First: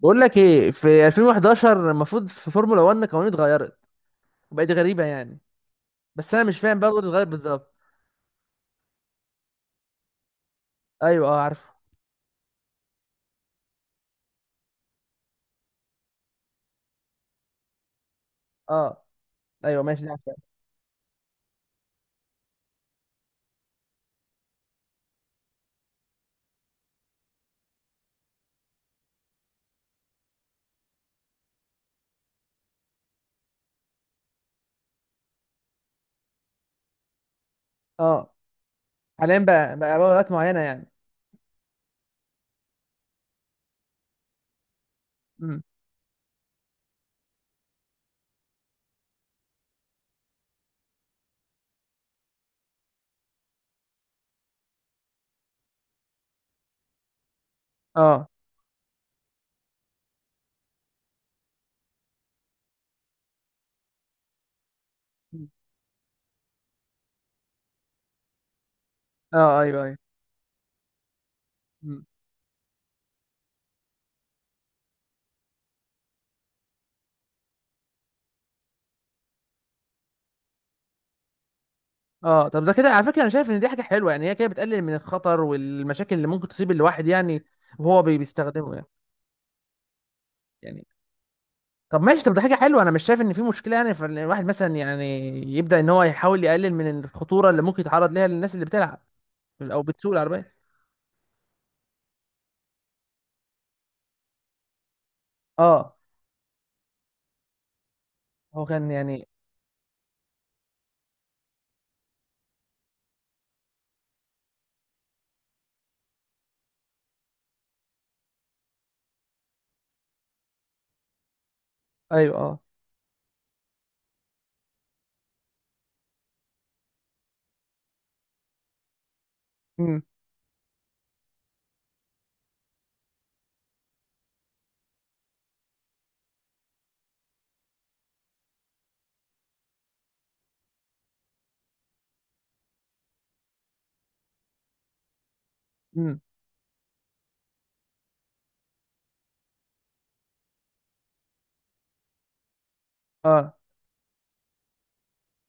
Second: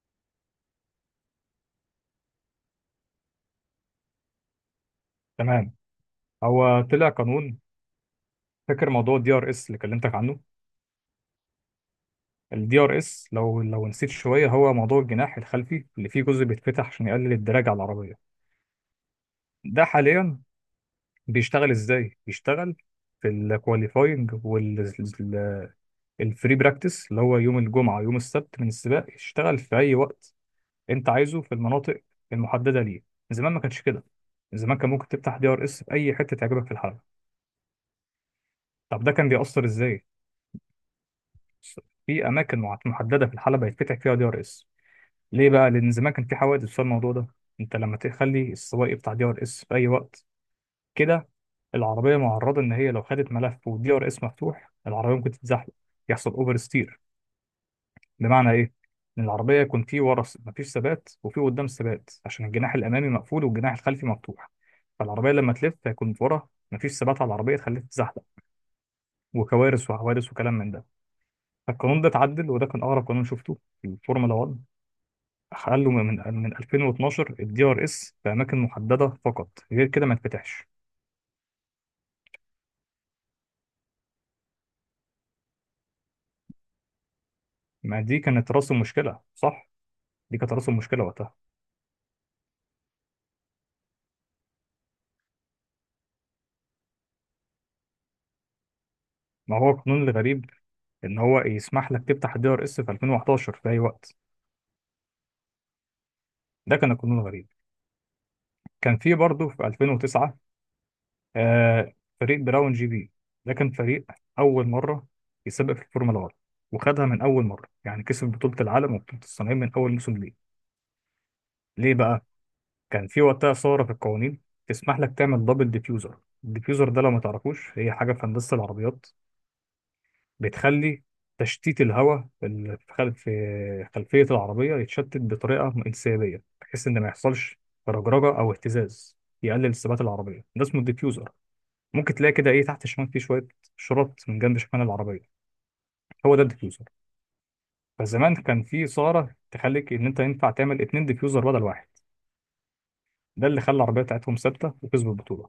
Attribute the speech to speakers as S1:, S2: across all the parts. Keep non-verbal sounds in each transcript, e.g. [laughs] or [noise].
S1: بقول لك ايه في 2011 المفروض في فورمولا 1 قوانين اتغيرت وبقت غريبه يعني.
S2: تمام.
S1: بس انا مش فاهم
S2: هو
S1: بقى
S2: طلع
S1: القوانين اتغيرت
S2: قانون.
S1: بالظبط.
S2: فاكر موضوع الدي ار اس اللي كلمتك عنه؟
S1: ايوه اه عارفه.
S2: الدي ار اس، لو نسيت شويه، هو موضوع الجناح الخلفي اللي فيه جزء بيتفتح عشان يقلل الدراج على العربيه.
S1: اه ايوه
S2: ده
S1: ماشي ده عارفه.
S2: حاليا بيشتغل ازاي؟ بيشتغل في الكواليفاينج والفري براكتس اللي هو يوم الجمعه ويوم السبت من السباق، يشتغل في اي وقت انت عايزه في المناطق المحدده ليه. زمان ما كانش كده، زمان كان ممكن تفتح دي ار اس في اي حته تعجبك في الحلبه.
S1: اه
S2: طب ده كان
S1: حاليا
S2: بيأثر
S1: بقى
S2: ازاي؟
S1: اوقات معينه يعني.
S2: في اماكن محدده في الحلبه يتفتح فيها دي ار اس. ليه
S1: امم.
S2: بقى؟ لان زمان كان في حوادث بسبب الموضوع ده. انت لما تخلي السواق بتاع دي ار اس في اي وقت كده، العربيه معرضه ان هي لو خدت ملف والدي ار اس مفتوح العربيه ممكن تتزحلق، يحصل اوفر ستير.
S1: اه.
S2: بمعنى ايه؟ ان العربيه يكون في ورا مفيش ثبات وفي قدام ثبات، عشان الجناح الامامي مقفول والجناح الخلفي مفتوح، فالعربيه
S1: مم.
S2: لما تلف هيكون ورا مفيش ثبات على العربيه تخليها تتزحلق،
S1: اه ايوه
S2: وكوارث
S1: ايوه.
S2: وحوادث وكلام من ده. فالقانون
S1: مم.
S2: ده اتعدل، وده كان اغرب قانون شفته في الفورمولا 1. حلوا من 2012 الدي ار اس في اماكن محدده فقط، غير كده ما يتفتحش.
S1: اه طب ده كده على فكره انا شايف ان دي حاجه حلوه يعني هي كده بتقلل من الخطر والمشاكل اللي ممكن تصيب الواحد يعني.
S2: ما
S1: وهو
S2: دي كانت راس
S1: بيستخدمه يعني.
S2: المشكله، صح؟ دي كانت راس
S1: يعني
S2: المشكله وقتها.
S1: طب ماشي طب ده حاجه حلوه انا مش شايف ان في مشكله يعني فالواحد مثلا يعني يبدا ان هو يحاول يقلل من الخطوره اللي ممكن يتعرض ليها للناس اللي بتلعب
S2: ما هو
S1: او
S2: القانون
S1: بتسوق
S2: الغريب
S1: العربيه.
S2: ان هو يسمح لك تفتح الدي ار اس في 2011 في اي وقت،
S1: اه
S2: ده كان القانون الغريب.
S1: هو كان
S2: كان في
S1: يعني
S2: برضه في 2009، آه فريق براون جي بي، ده كان فريق اول مره يسابق في الفورمولا 1، وخدها من اول مره يعني، كسب بطوله العالم وبطوله الصناعيه من اول موسم ليه. ليه بقى؟
S1: ايوه اه.
S2: كان في وقتها ثورة في القوانين تسمح لك تعمل دبل ديفيوزر. الديفيوزر ده لو ما تعرفوش هي حاجة في هندسة العربيات،
S1: امم.
S2: بتخلي تشتيت الهواء اللي في خلفية العربية يتشتت بطريقة انسيابية، بحيث إن ما يحصلش رجرجة أو اهتزاز، يقلل ثبات العربية، ده اسمه الديفيوزر. ممكن تلاقي كده إيه تحت الشمال فيه شوية شرط من جنب شمال العربية،
S1: امم.
S2: هو ده الديفيوزر. فزمان كان في ثورة تخليك إن أنت ينفع تعمل اتنين ديفيوزر بدل واحد، ده
S1: اه
S2: اللي خلى العربية بتاعتهم ثابتة وكسبوا البطولة.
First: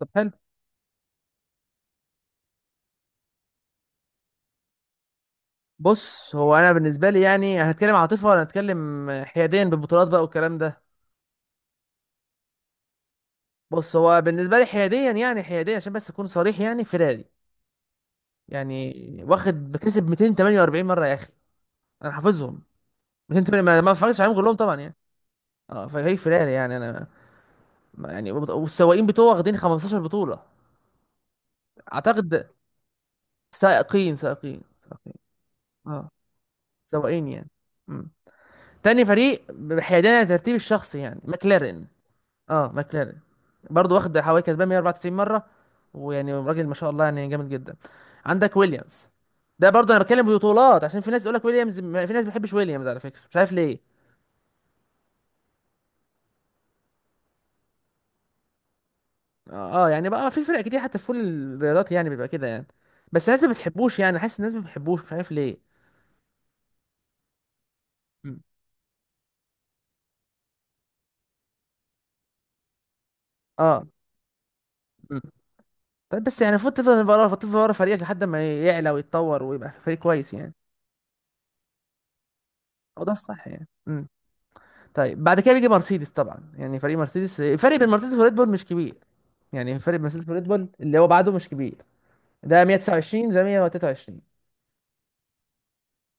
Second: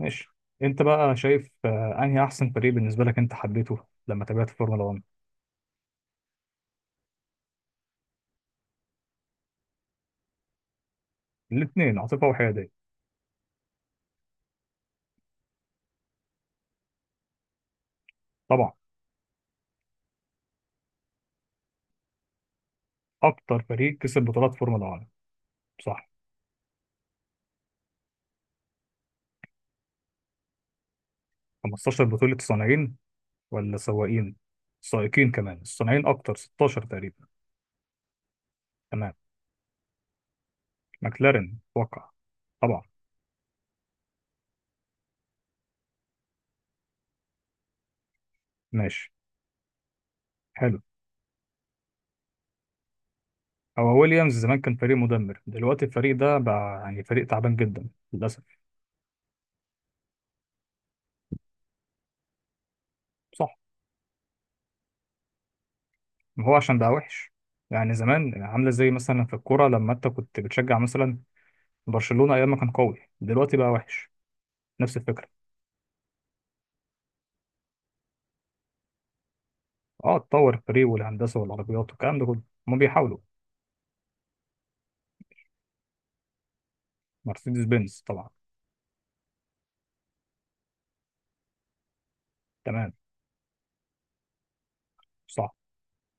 S1: طب حلو.
S2: انت بقى شايف انهي احسن فريق بالنسبه لك انت حبيته لما تابعت فورمولا 1؟
S1: بص هو انا بالنسبه لي يعني هنتكلم عاطفه ولا هنتكلم حياديا بالبطولات بقى والكلام ده.
S2: الاثنين، عاطفه وحياديه.
S1: بص هو بالنسبه لي حياديا يعني حياديا عشان بس اكون صريح يعني فيراري
S2: طبعا،
S1: يعني واخد بكسب 248 مره يا اخي. انا حافظهم
S2: اكتر
S1: 208. ما
S2: فريق
S1: اتفرجتش
S2: كسب
S1: عليهم
S2: بطولات
S1: كلهم طبعا
S2: فورمولا
S1: يعني.
S2: 1.
S1: اه
S2: صح.
S1: فهي فيراري يعني انا يعني والسواقين بتوعه واخدين 15 بطوله
S2: 15 بطوله
S1: اعتقد.
S2: صانعين ولا
S1: سائقين
S2: سواقين؟
S1: سائقين سائقين.
S2: سائقين كمان، الصانعين
S1: اه
S2: اكتر، 16 تقريبا.
S1: سواقين يعني. إمم. تاني
S2: تمام.
S1: فريق بحيادية عن الترتيب الشخصي يعني
S2: ماكلارين
S1: ماكلارين.
S2: اتوقع،
S1: اه
S2: طبعا.
S1: ماكلارين برضه واخد حوالي كسبان 194 مرة. ويعني راجل ما شاء الله يعني جامد جدا. عندك ويليامز.
S2: ماشي.
S1: ده برضه انا بتكلم
S2: حلو،
S1: ببطولات عشان في ناس يقول لك ويليامز في ناس ما بتحبش ويليامز على فكرة مش عارف ليه.
S2: هو ويليامز زمان كان فريق مدمر، دلوقتي الفريق ده بقى يعني فريق تعبان جدا للاسف.
S1: اه يعني بقى في فرق كتير حتى في كل الرياضات يعني بيبقى كده يعني. بس الناس ما
S2: صح،
S1: بتحبوش يعني حاسس الناس ما بتحبوش مش عارف ليه.
S2: ما هو عشان بقى وحش يعني،
S1: م.
S2: زمان عامله زي مثلا في الكوره لما انت كنت بتشجع مثلا برشلونة أيام ما كان قوي، دلوقتي بقى
S1: اه.
S2: وحش، نفس
S1: م.
S2: الفكرة.
S1: طيب بس يعني المفروض تفضل ورا تفضل ورا فريقك لحد ما يعلى ويتطور ويبقى فريق
S2: اه،
S1: كويس يعني.
S2: اتطور الفريق والهندسة والعربيات والكلام ده كله، هما
S1: هو ده
S2: بيحاولوا.
S1: الصح يعني. م. طيب بعد كده بيجي مرسيدس طبعا يعني فريق مرسيدس
S2: مرسيدس
S1: الفرق بين
S2: بنز
S1: مرسيدس
S2: طبعا.
S1: وريد بول مش كبير يعني. الفرق بين مرسيدس وريد بول اللي هو بعده مش كبير. ده
S2: تمام،
S1: 129 ده 123.
S2: صح.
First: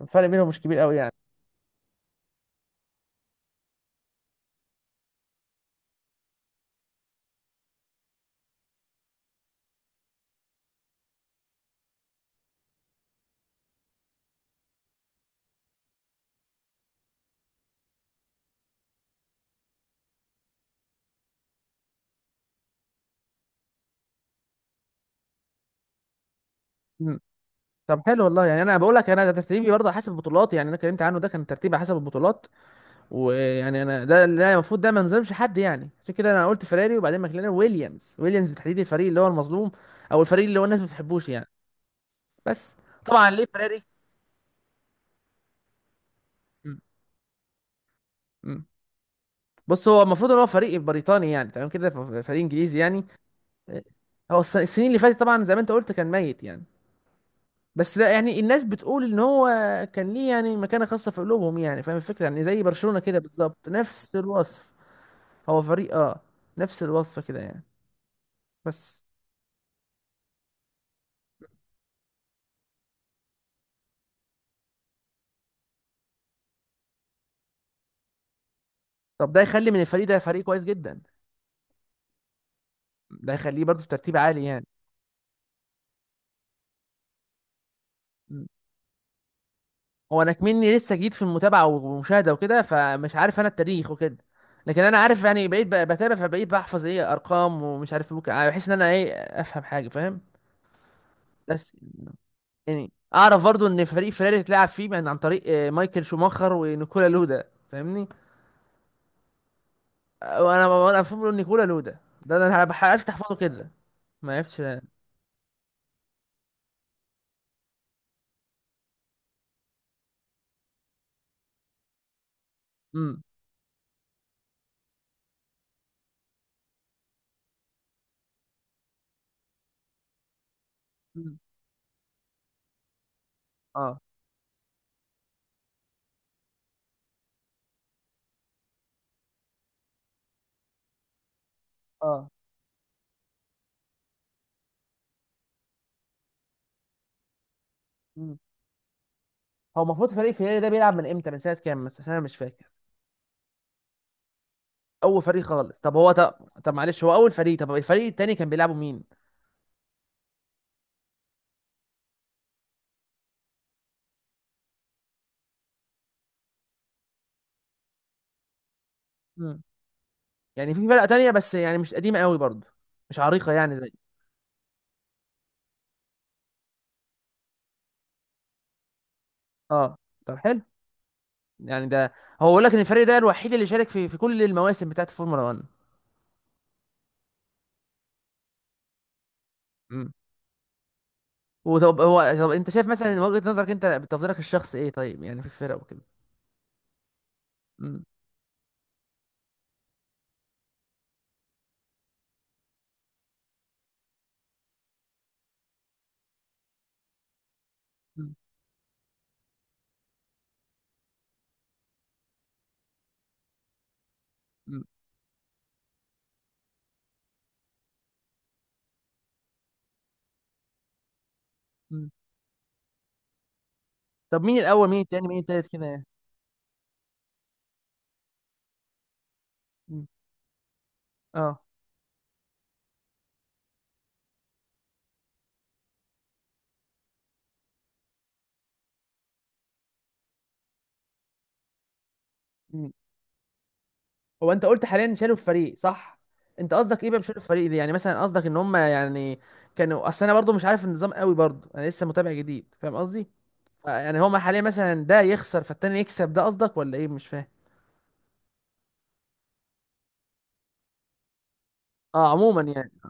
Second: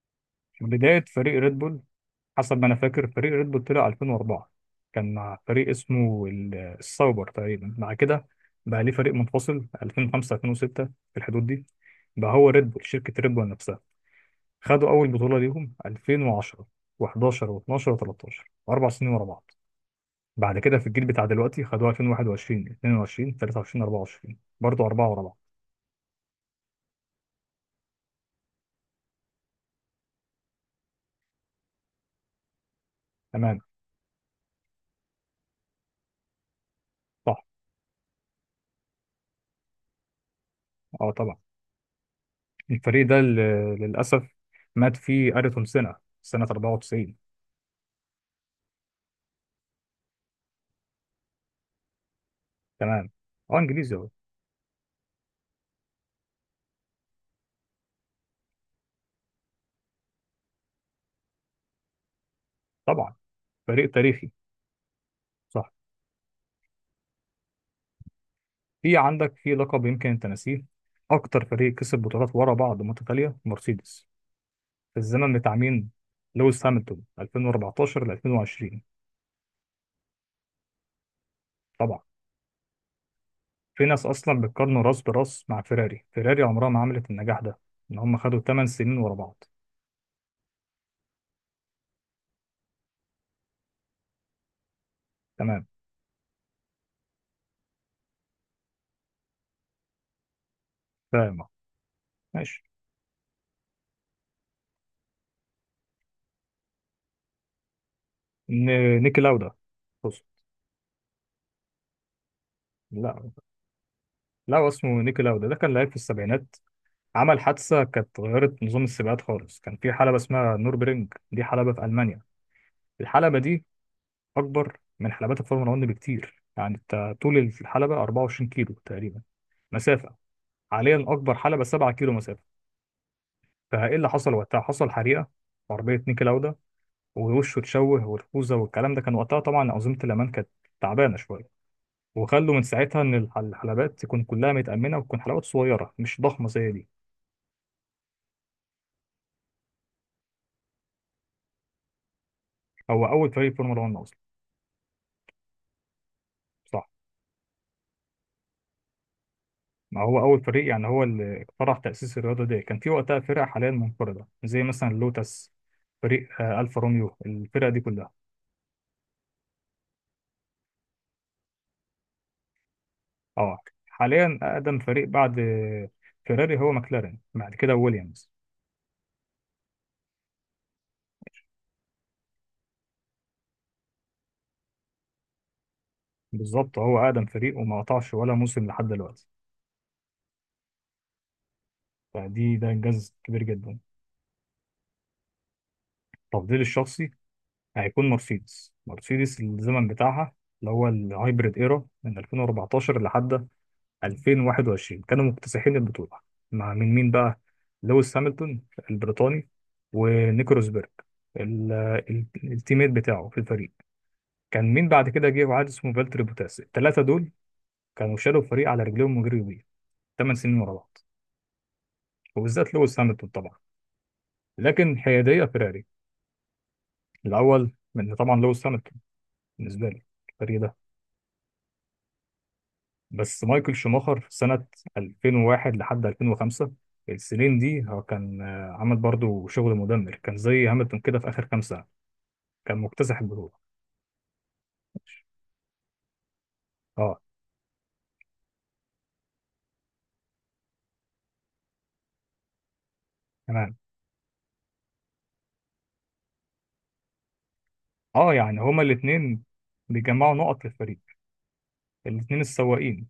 S1: الفرق بينهم مش
S2: من
S1: كبير قوي
S2: بداية
S1: يعني.
S2: فريق ريد بول، حسب ما أنا فاكر، فريق ريد بول طلع 2004، كان مع فريق اسمه السايبر تقريبا، بعد كده بقى ليه فريق منفصل 2005 2006 في الحدود دي، بقى هو ريد بول شركة ريد بول نفسها، خدوا أول بطولة ليهم 2010 و11 و12 و13، أربع سنين ورا بعض. بعد كده في الجيل بتاع دلوقتي خدوها 2021 22 23 24، برضه أربعة ورا بعض.
S1: مم. طب حلو والله يعني انا بقول لك انا ده ترتيبي برضه حسب البطولات يعني انا اتكلمت عنه ده كان ترتيبي حسب البطولات.
S2: تمام،
S1: ويعني انا ده المفروض ده ما نظلمش حد يعني عشان كده انا قلت فيراري وبعدين
S2: صح.
S1: ماكلارين ويليامز. ويليامز بالتحديد الفريق اللي هو المظلوم او الفريق اللي هو الناس ما
S2: أه
S1: بتحبوش
S2: طبعا،
S1: يعني. بس
S2: الفريق ده
S1: طبعا ليه
S2: اللي
S1: فيراري.
S2: للأسف مات فيه أريتون سنة
S1: مم.
S2: 94.
S1: مم. بص هو المفروض ان هو فريق بريطاني يعني تمام كده فريق انجليزي يعني.
S2: تمام. أه
S1: آه،
S2: إنجليزي أهو.
S1: هو السنين اللي فاتت طبعا زي ما انت قلت كان ميت يعني. بس لا يعني الناس بتقول ان هو كان ليه يعني مكانة خاصة في قلوبهم يعني فاهم الفكرة يعني زي برشلونة
S2: طبعا،
S1: كده بالظبط
S2: فريق
S1: نفس
S2: تاريخي،
S1: الوصف. هو
S2: صح.
S1: فريق اه نفس الوصف كده يعني.
S2: في
S1: بس
S2: عندك في لقب يمكن أنت ناسيه، أكتر فريق كسب بطولات ورا بعض متتالية مرسيدس، في الزمن بتاع مين؟ لويس هامilton 2014 ل 2020،
S1: طب ده يخلي من الفريق ده فريق كويس جدا. ده يخليه برضه
S2: في
S1: في
S2: ناس
S1: ترتيب
S2: اصلا
S1: عالي يعني.
S2: بتقارنه راس براس مع فيراري، فيراري عمرها ما عملت النجاح ده، ان هم خدوا 8 سنين ورا بعض.
S1: هو انا كمني لسه جديد في المتابعه والمشاهده وكده فمش عارف انا التاريخ وكده. لكن انا عارف يعني
S2: تمام.
S1: بقيت بتابع فبقيت بحفظ ايه ارقام ومش عارف ممكن يعني بحس ان انا ايه افهم حاجه فاهم.
S2: فاهم.
S1: بس
S2: ماشي.
S1: يعني اعرف برضو ان فريق فيراري اتلعب فيه من عن طريق مايكل شوماخر ونيكولا لودا فاهمني.
S2: نيكي لاودا، بص.
S1: وانا فاهم نيكولا لودا. ده انا عرفت
S2: لا،
S1: احفظه كده. ما عرفتش.
S2: لا، اسمه نيكي لاودا، ده كان لعيب في السبعينات، عمل حادثه كانت غيرت نظام السباقات خالص، كان في حلبه اسمها نوربرينج، دي حلبه في المانيا.
S1: امم.
S2: الحلبه دي اكبر من حلبات الفورمولا 1 بكتير، يعني انت طول الحلبه 24 كيلو تقريبا مسافه، حاليا اكبر حلبه 7 كيلو مسافه. فايه
S1: اه
S2: اللي حصل وقتها؟ حصل حريقه في عربيه نيكي لاودا، ووشه اتشوه والخوذه والكلام ده، كان وقتها طبعا انظمه الامان كانت تعبانه شويه،
S1: اه.
S2: وخلوا من ساعتها ان الحلبات تكون كلها متامنه وتكون حلبات صغيره مش ضخمه زي دي.
S1: مم. هو المفروض فريق فيراري ده بيلعب من امتى من سنه كام مثلا عشان انا مش فاكر.
S2: هو اول فريق فورمولا 1 اصلا.
S1: اول فريق خالص طب هو طب, طب
S2: صح،
S1: معلش هو اول فريق طب الفريق التاني كان بيلعبوا مين.
S2: ما هو اول فريق يعني، هو اللي اخترع تاسيس الرياضه دي، كان في وقتها فرق حاليا منقرضه زي مثلا لوتس، فريق الفا روميو، الفرقه دي كلها.
S1: مم. يعني في فرقة تانية بس يعني مش قديمة قوي برضه مش عريقة
S2: اه،
S1: يعني زي.
S2: حاليا اقدم فريق بعد فيراري هو ماكلارين، بعد كده ويليامز.
S1: اه طب حلو. يعني ده هو بيقول لك ان الفريق ده الوحيد اللي شارك في كل المواسم بتاعت الفورمولا 1.
S2: بالظبط، هو اقدم فريق وما قطعش ولا موسم لحد دلوقتي،
S1: امم. وطب هو طب
S2: فدي ده
S1: انت شايف مثلا
S2: انجاز
S1: من
S2: كبير
S1: وجهة نظرك
S2: جدا.
S1: انت بتفضيلك الشخصي ايه طيب يعني في الفرق وكده.
S2: تفضيلي الشخصي
S1: امم.
S2: هيكون مرسيدس، مرسيدس الزمن بتاعها اللي هو الهايبريد ايرا من 2014 لحد 2021 كانوا مكتسحين البطوله. مع مين بقى؟ لويس
S1: مم.
S2: هامilton البريطاني، ونيكو روزبرج. ال- التيميت بتاعه في الفريق كان
S1: مم.
S2: مين بعد كده؟ جه واحد اسمه فالتري بوتاس، الثلاثه دول كانوا شالوا الفريق على رجليهم وجريوا بيه 8 سنين ورا بعض،
S1: مم.
S2: وبالذات لويس هامilton طبعا.
S1: طب مين الاول
S2: لكن
S1: مين التاني مين
S2: حياديه
S1: التالت كده
S2: فيراري.
S1: يعني.
S2: الاول من طبعا لويس هامilton بالنسبه لي،
S1: مم.
S2: الفريق ده.
S1: اه.
S2: بس مايكل شوماخر 2001 لحد 2005، السنين دي هو كان عمل برضو شغل مدمر، كان زي هاملتون كده في اخر كام سنه، كان مكتسح البطوله.
S1: هو انت قلت حاليا شالوا الفريق صح. انت قصدك ايه بقى
S2: اه
S1: بشالوا الفريق دي يعني مثلا قصدك ان هم يعني كانوا اصل انا برضو مش عارف النظام قوي برضو انا لسه متابع جديد فاهم قصدي.
S2: تمام.
S1: يعني هما حاليا مثلا ده يخسر فالتاني يكسب ده قصدك ولا ايه مش فاهم.
S2: اه يعني هما الاثنين بيجمعوا نقط للفريق،
S1: اه
S2: الاثنين
S1: عموما يعني
S2: السواقين.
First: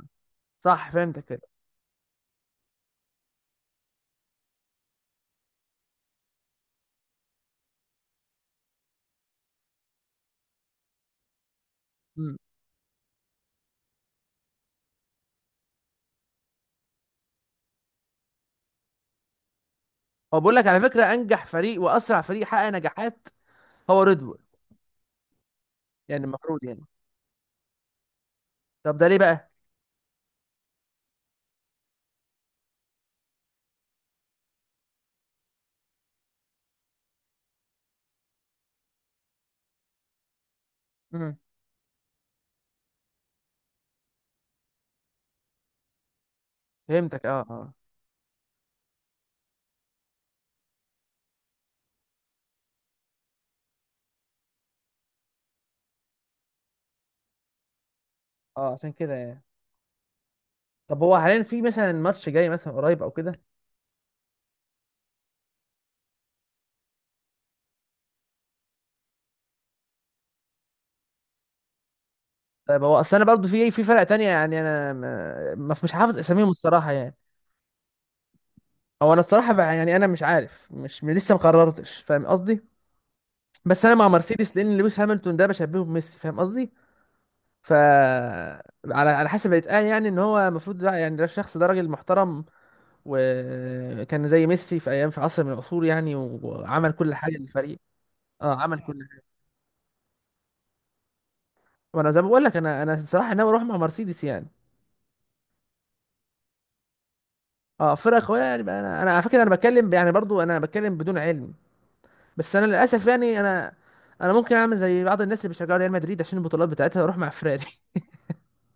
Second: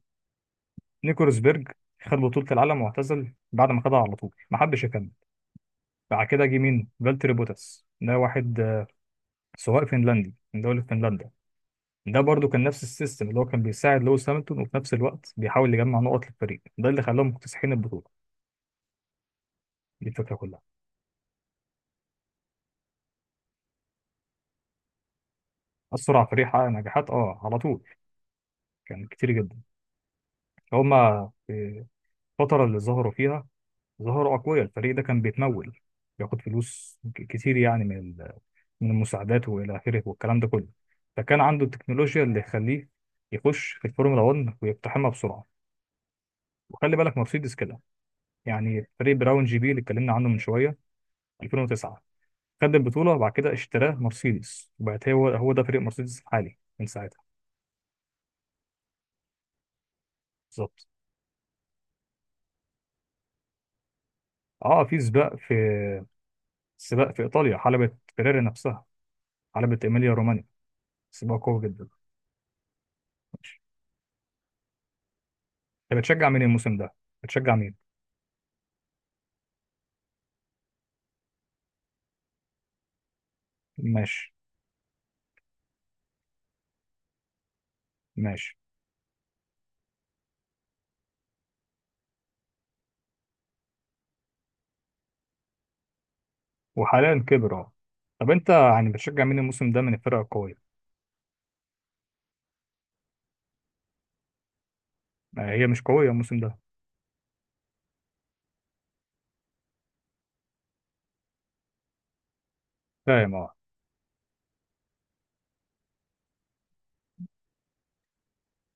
S1: صح فهمتك
S2: نيكولاس
S1: كده.
S2: بيرج خد بطولة العالم واعتزل بعد ما خدها على طول، ما حدش يكمل. بعد كده جه مين؟ فالتري بوتاس، ده واحد سواق فنلندي من دولة فنلندا، ده
S1: امم.
S2: برضو كان نفس السيستم اللي هو كان بيساعد لويس هامilton وفي نفس الوقت بيحاول يجمع نقط للفريق، ده اللي خلاهم مكتسحين البطوله، دي الفكره
S1: هو بقول
S2: كلها.
S1: لك على فكره انجح فريق واسرع فريق حقق نجاحات هو ريد بول. يعني
S2: اسرع فريق
S1: المفروض
S2: حقق
S1: يعني
S2: نجاحات؟ اه، على طول
S1: طب ده
S2: كان
S1: ليه
S2: كتير
S1: بقى.
S2: جدا، هما في الفتره اللي ظهروا فيها ظهروا اقوياء، الفريق ده كان بيتمول، بياخد فلوس كتير يعني، من من المساعدات والى اخره والكلام ده كله،
S1: امم.
S2: فكان عنده التكنولوجيا اللي يخليه يخش في الفورمولا 1 ويقتحمها بسرعه. وخلي بالك
S1: فهمتك اه
S2: مرسيدس
S1: اه.
S2: كده، يعني فريق براون جي بي اللي اتكلمنا عنه من شويه 2009، خد البطولة وبعد كده اشتراه مرسيدس، وبقت هو ده فريق مرسيدس الحالي من ساعتها.
S1: اه عشان كده يعني.
S2: بالظبط.
S1: طب هو حاليا في مثلا ماتش جاي مثلا قريب او كده.
S2: اه، في سباق في ايطاليا، حلبة فيراري نفسها، حلبة ايميليا رومانيا، سباق قوي جدا.
S1: طيب هو اصل انا برضه في
S2: ماشي،
S1: في فرق تانية يعني انا ما- مش
S2: انت
S1: حافظ
S2: بتشجع مين
S1: اساميهم
S2: الموسم
S1: الصراحه
S2: ده؟
S1: يعني.
S2: بتشجع مين؟
S1: او انا الصراحه بقى يعني انا مش عارف مش لسه ما قررتش فاهم قصدي. بس انا مع
S2: ماشي.
S1: مرسيدس لان لويس هامilton ده بشبهه بميسي فاهم قصدي. ف
S2: ماشي.
S1: على على حسب الاتقان يعني ان هو المفروض يعني ده الشخص ده راجل محترم. وكان زي ميسي في ايام في عصر من العصور يعني وعمل كل
S2: وحاليا
S1: حاجه
S2: كبر، اه.
S1: للفريق.
S2: طب انت
S1: اه عمل
S2: يعني
S1: كل حاجه.
S2: بتشجع مين الموسم ده من الفرق القوية؟
S1: وانا زي ما بقول لك انا الصراحه ناوي اروح مع مرسيدس يعني.
S2: ما هي مش قوية الموسم ده.
S1: اه فرقه قويه يعني بقى انا على فكره انا بتكلم يعني برضو انا بتكلم بدون علم. بس انا للاسف
S2: فاهم،
S1: يعني
S2: اه.
S1: انا ممكن اعمل زي بعض الناس اللي بيشجعوا ريال مدريد عشان البطولات بتاعتها واروح مع فراري.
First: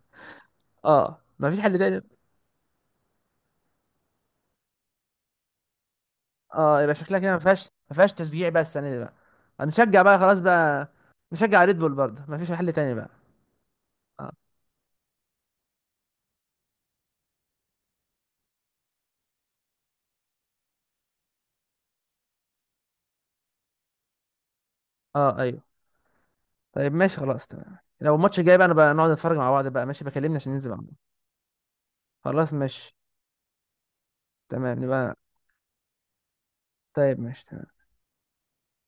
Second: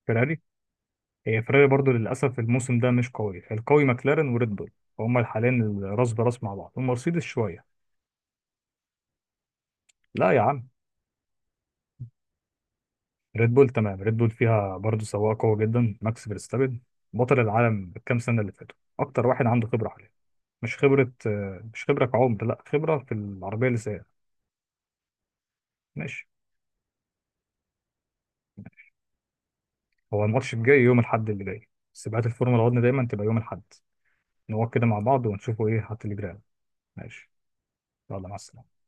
S2: فيراري.
S1: [laughs] اه
S2: هي
S1: ما فيش
S2: فيراري
S1: حل
S2: برضو
S1: تاني.
S2: للأسف الموسم ده مش قوي، القوي ماكلارين وريد بول، هما حاليا راس براس مع بعض،
S1: اه يبقى شكلها
S2: ومرسيدس
S1: كده ما
S2: شوية.
S1: فيهاش ما فيهاش تشجيع بقى السنه دي بقى. هنشجع بقى
S2: لا
S1: خلاص
S2: يا عم.
S1: بقى. نشجع ريد بول برضه ما فيش حل تاني بقى.
S2: ريد بول تمام، ريد بول
S1: اه
S2: فيها برضه سواق قوي جدا ماكس فيرستابن، بطل العالم بالكام سنة اللي فاتوا، أكتر واحد عنده خبرة حاليا، مش خبرة مش خبرة كعمر، لا خبرة في العربية اللي سايقها.
S1: اه ايوه.
S2: ماشي.
S1: طيب ماشي خلاص تمام لو الماتش الجاي بقى انا بقى نقعد نتفرج مع بعض بقى ماشي
S2: هو
S1: بكلمني عشان
S2: الماتش
S1: ننزل مع
S2: الجاي
S1: بعض.
S2: يوم الأحد اللي جاي، سباقات
S1: خلاص
S2: الفورمولا 1
S1: ماشي.
S2: دايما تبقى يوم الأحد. نقعد
S1: تمام
S2: كده مع
S1: نبقى.
S2: بعض ونشوفوا إيه هات اللي جرى.
S1: طيب
S2: ماشي.
S1: ماشي.
S2: يلا مع السلامة.